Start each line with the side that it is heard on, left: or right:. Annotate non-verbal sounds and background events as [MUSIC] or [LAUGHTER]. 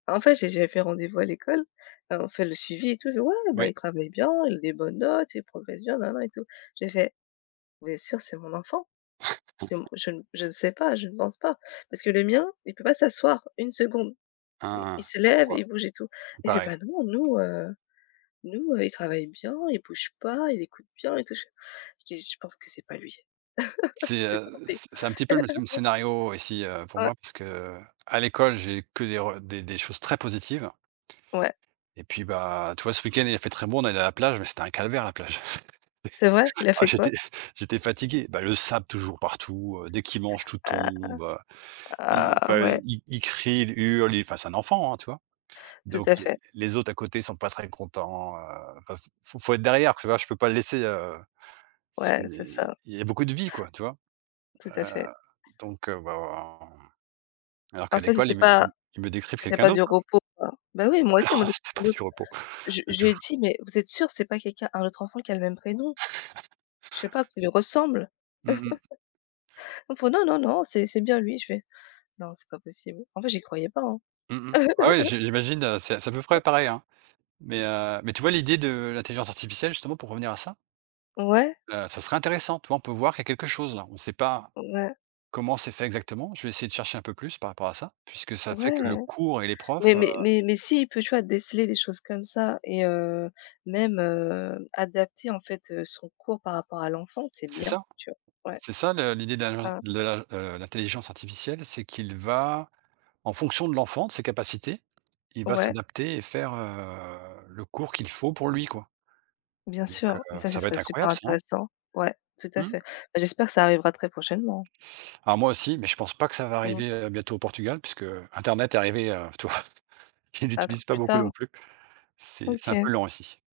left: Ben, en fait, j'ai j'ait fait rendez-vous à l'école. Enfin, on fait le suivi et tout. Il dit: «Ouais, bah,
right: Ouais.
left: il travaille bien, il a des bonnes notes, il progresse bien nin nin et tout». Je lui ai fait: «Vous êtes sûr que c'est mon enfant? C'est mon?
right: [CHUCKLES]
left: Je je ne sais pas, je ne pense pas. Parce que le mien, il peut pas s'asseoir une seconde.
right: Hein
left: I il
right: hein,
left: se
right: je
left: lève,
right: vois.
left: il bouge et tout».
right: C'est
left: Il fait:
right: pareil.
left: «Bah non. Nous, heu, nous, il travaille bien, il bouge pas, il écoute bien et tout». Je fais, je dis: «Je pense que c'est pas lui. [LAUGHS] Vous
right: C'est,
left: vous êtes
right: heu,
left: trompés».
right: c'est c'est un petit peu le même même
left: [LAUGHS]
right: scénario, ici, heu, pour
left: Heu.
right: moi, puisque, heu, à l'école, j'ai que des re des des choses très positives
left: Ouais.
right: et puis, bah, tu vois? Ce week-end, il a fait très bon. On est allés à la plage, mais c'était un calvaire, la plage. C'était
left: C'est vrai? Il a
right: [CHUCKLES] ah
left: fait
right: j'étais
left: quoi?
right: j'étais fatigué. Bah, le sable toujours partout, heu, dès qu'il mange, tout
left: Ah.
right: tombe.
left: Ah.
right: Il
left: Ah,
right: bah,
left: ouais.
right: i il crie, il hurle, il enfin, c'est un enfant, hein, tu vois?
left: Tout
right: Donc
left: à
right: les
left: fait.
right: les autres, à côté, ils sont pas très contents, heu, peuvent faut faut être derrière, tu vois? Je peux pas le laisser, heu, c'est
left: Ouais, c'est
right: il
left: ça.
right: y a beaucoup de vie, quoi, tu vois?
left: Tout à
right: Heu,
left: fait.
right: donc heu, v ah alors
left: En
right: qu'à
left: fait,
right: l'école,
left: c'était
right: ils me,
left: pas
right: ils ils me
left: c
right: décrivent
left: c'était
right: quelqu'un
left: pas du
right: d'autre, quoi.
left: repos, quoi. Bah, oui, moi
right: Ah
left: aussi, en
right: non,
left: mode
right: c'était pas du
left: [UNINTELLIGIBLE]
right: repos,
left: je
right: du
left: je lui
right: tout.
left: ai dit: «Mais vous êtes sûr, c'est pas quelqu'un un autre enfant qui a le même prénom?
right: [CHUCKLES]
left: Je sais pas, qui lui ressemble?»
right: Mmh mh.
left: [LAUGHS] Ils me font: «Non, non, non, c'est c'est bien lui», je fais: «Non, c'est pas possible». En fait, j'y croyais pas, hein.
right: Mmh mh. Ah oui, j'i
left: [LAUGHS]
right: j'imagine, heu, c'est c'est à peu près pareil, hein, mais heu, mais tu vois? L'idée de l'intelligence artificielle, justement, pour revenir à ça
left: Ouais.
right: heu, ça serait intéressant. Tu vois? On peut voir qu'il y a quelque chose, là. On sait pas
left: Ouais.
right: comment c'est fait, exactement. Je vais essayer de chercher un peu plus, par rapport à ça, puisque ça fait
left: Ouais,
right: que le
left: mais-
right: cours et les profs, heu
left: mais mais mais s'il peut, tu vois? Déceler des choses comme ça et heu, même, heu, adapter, en fait, heu, son cours par rapport à l'enfant, c'est
right: C'est
left: bien,
right: ça,
left: tu vois? Ouais.
right: c'est ça, le l'idée de l'ingen
left: Mmh.
right: de l'ingen heu, de l'intelligence artificielle, c'est qu'il va, en fonction de l'enfant, de ses capacités, il va
left: Ouais.
right: s'adapter et faire, heu, le cours qu'il faut pour lui, quoi,
left: Bien
right: donc heu,
left: sûr, mais ça, ce
right: ça va
left: serait
right: être
left: super
right: incroyable, ça, hein.
left: intéressant. Ouais, tout à
right: Mmh?
left: fait. Bah, j'espère que ça arrivera, très prochainement.
right: Alors, moi aussi, mais je pense pas que ça va
left: Mmh.
right: arriver, heu, bientôt, au Portugal, puisque internet est arrivé, heu, tu vois? Je
left: Peut-être
right: l'utilise pas
left: plus
right: beaucoup, non
left: tard?
right: plus. C'est c'est un peu
left: OK.
right: lent, ici.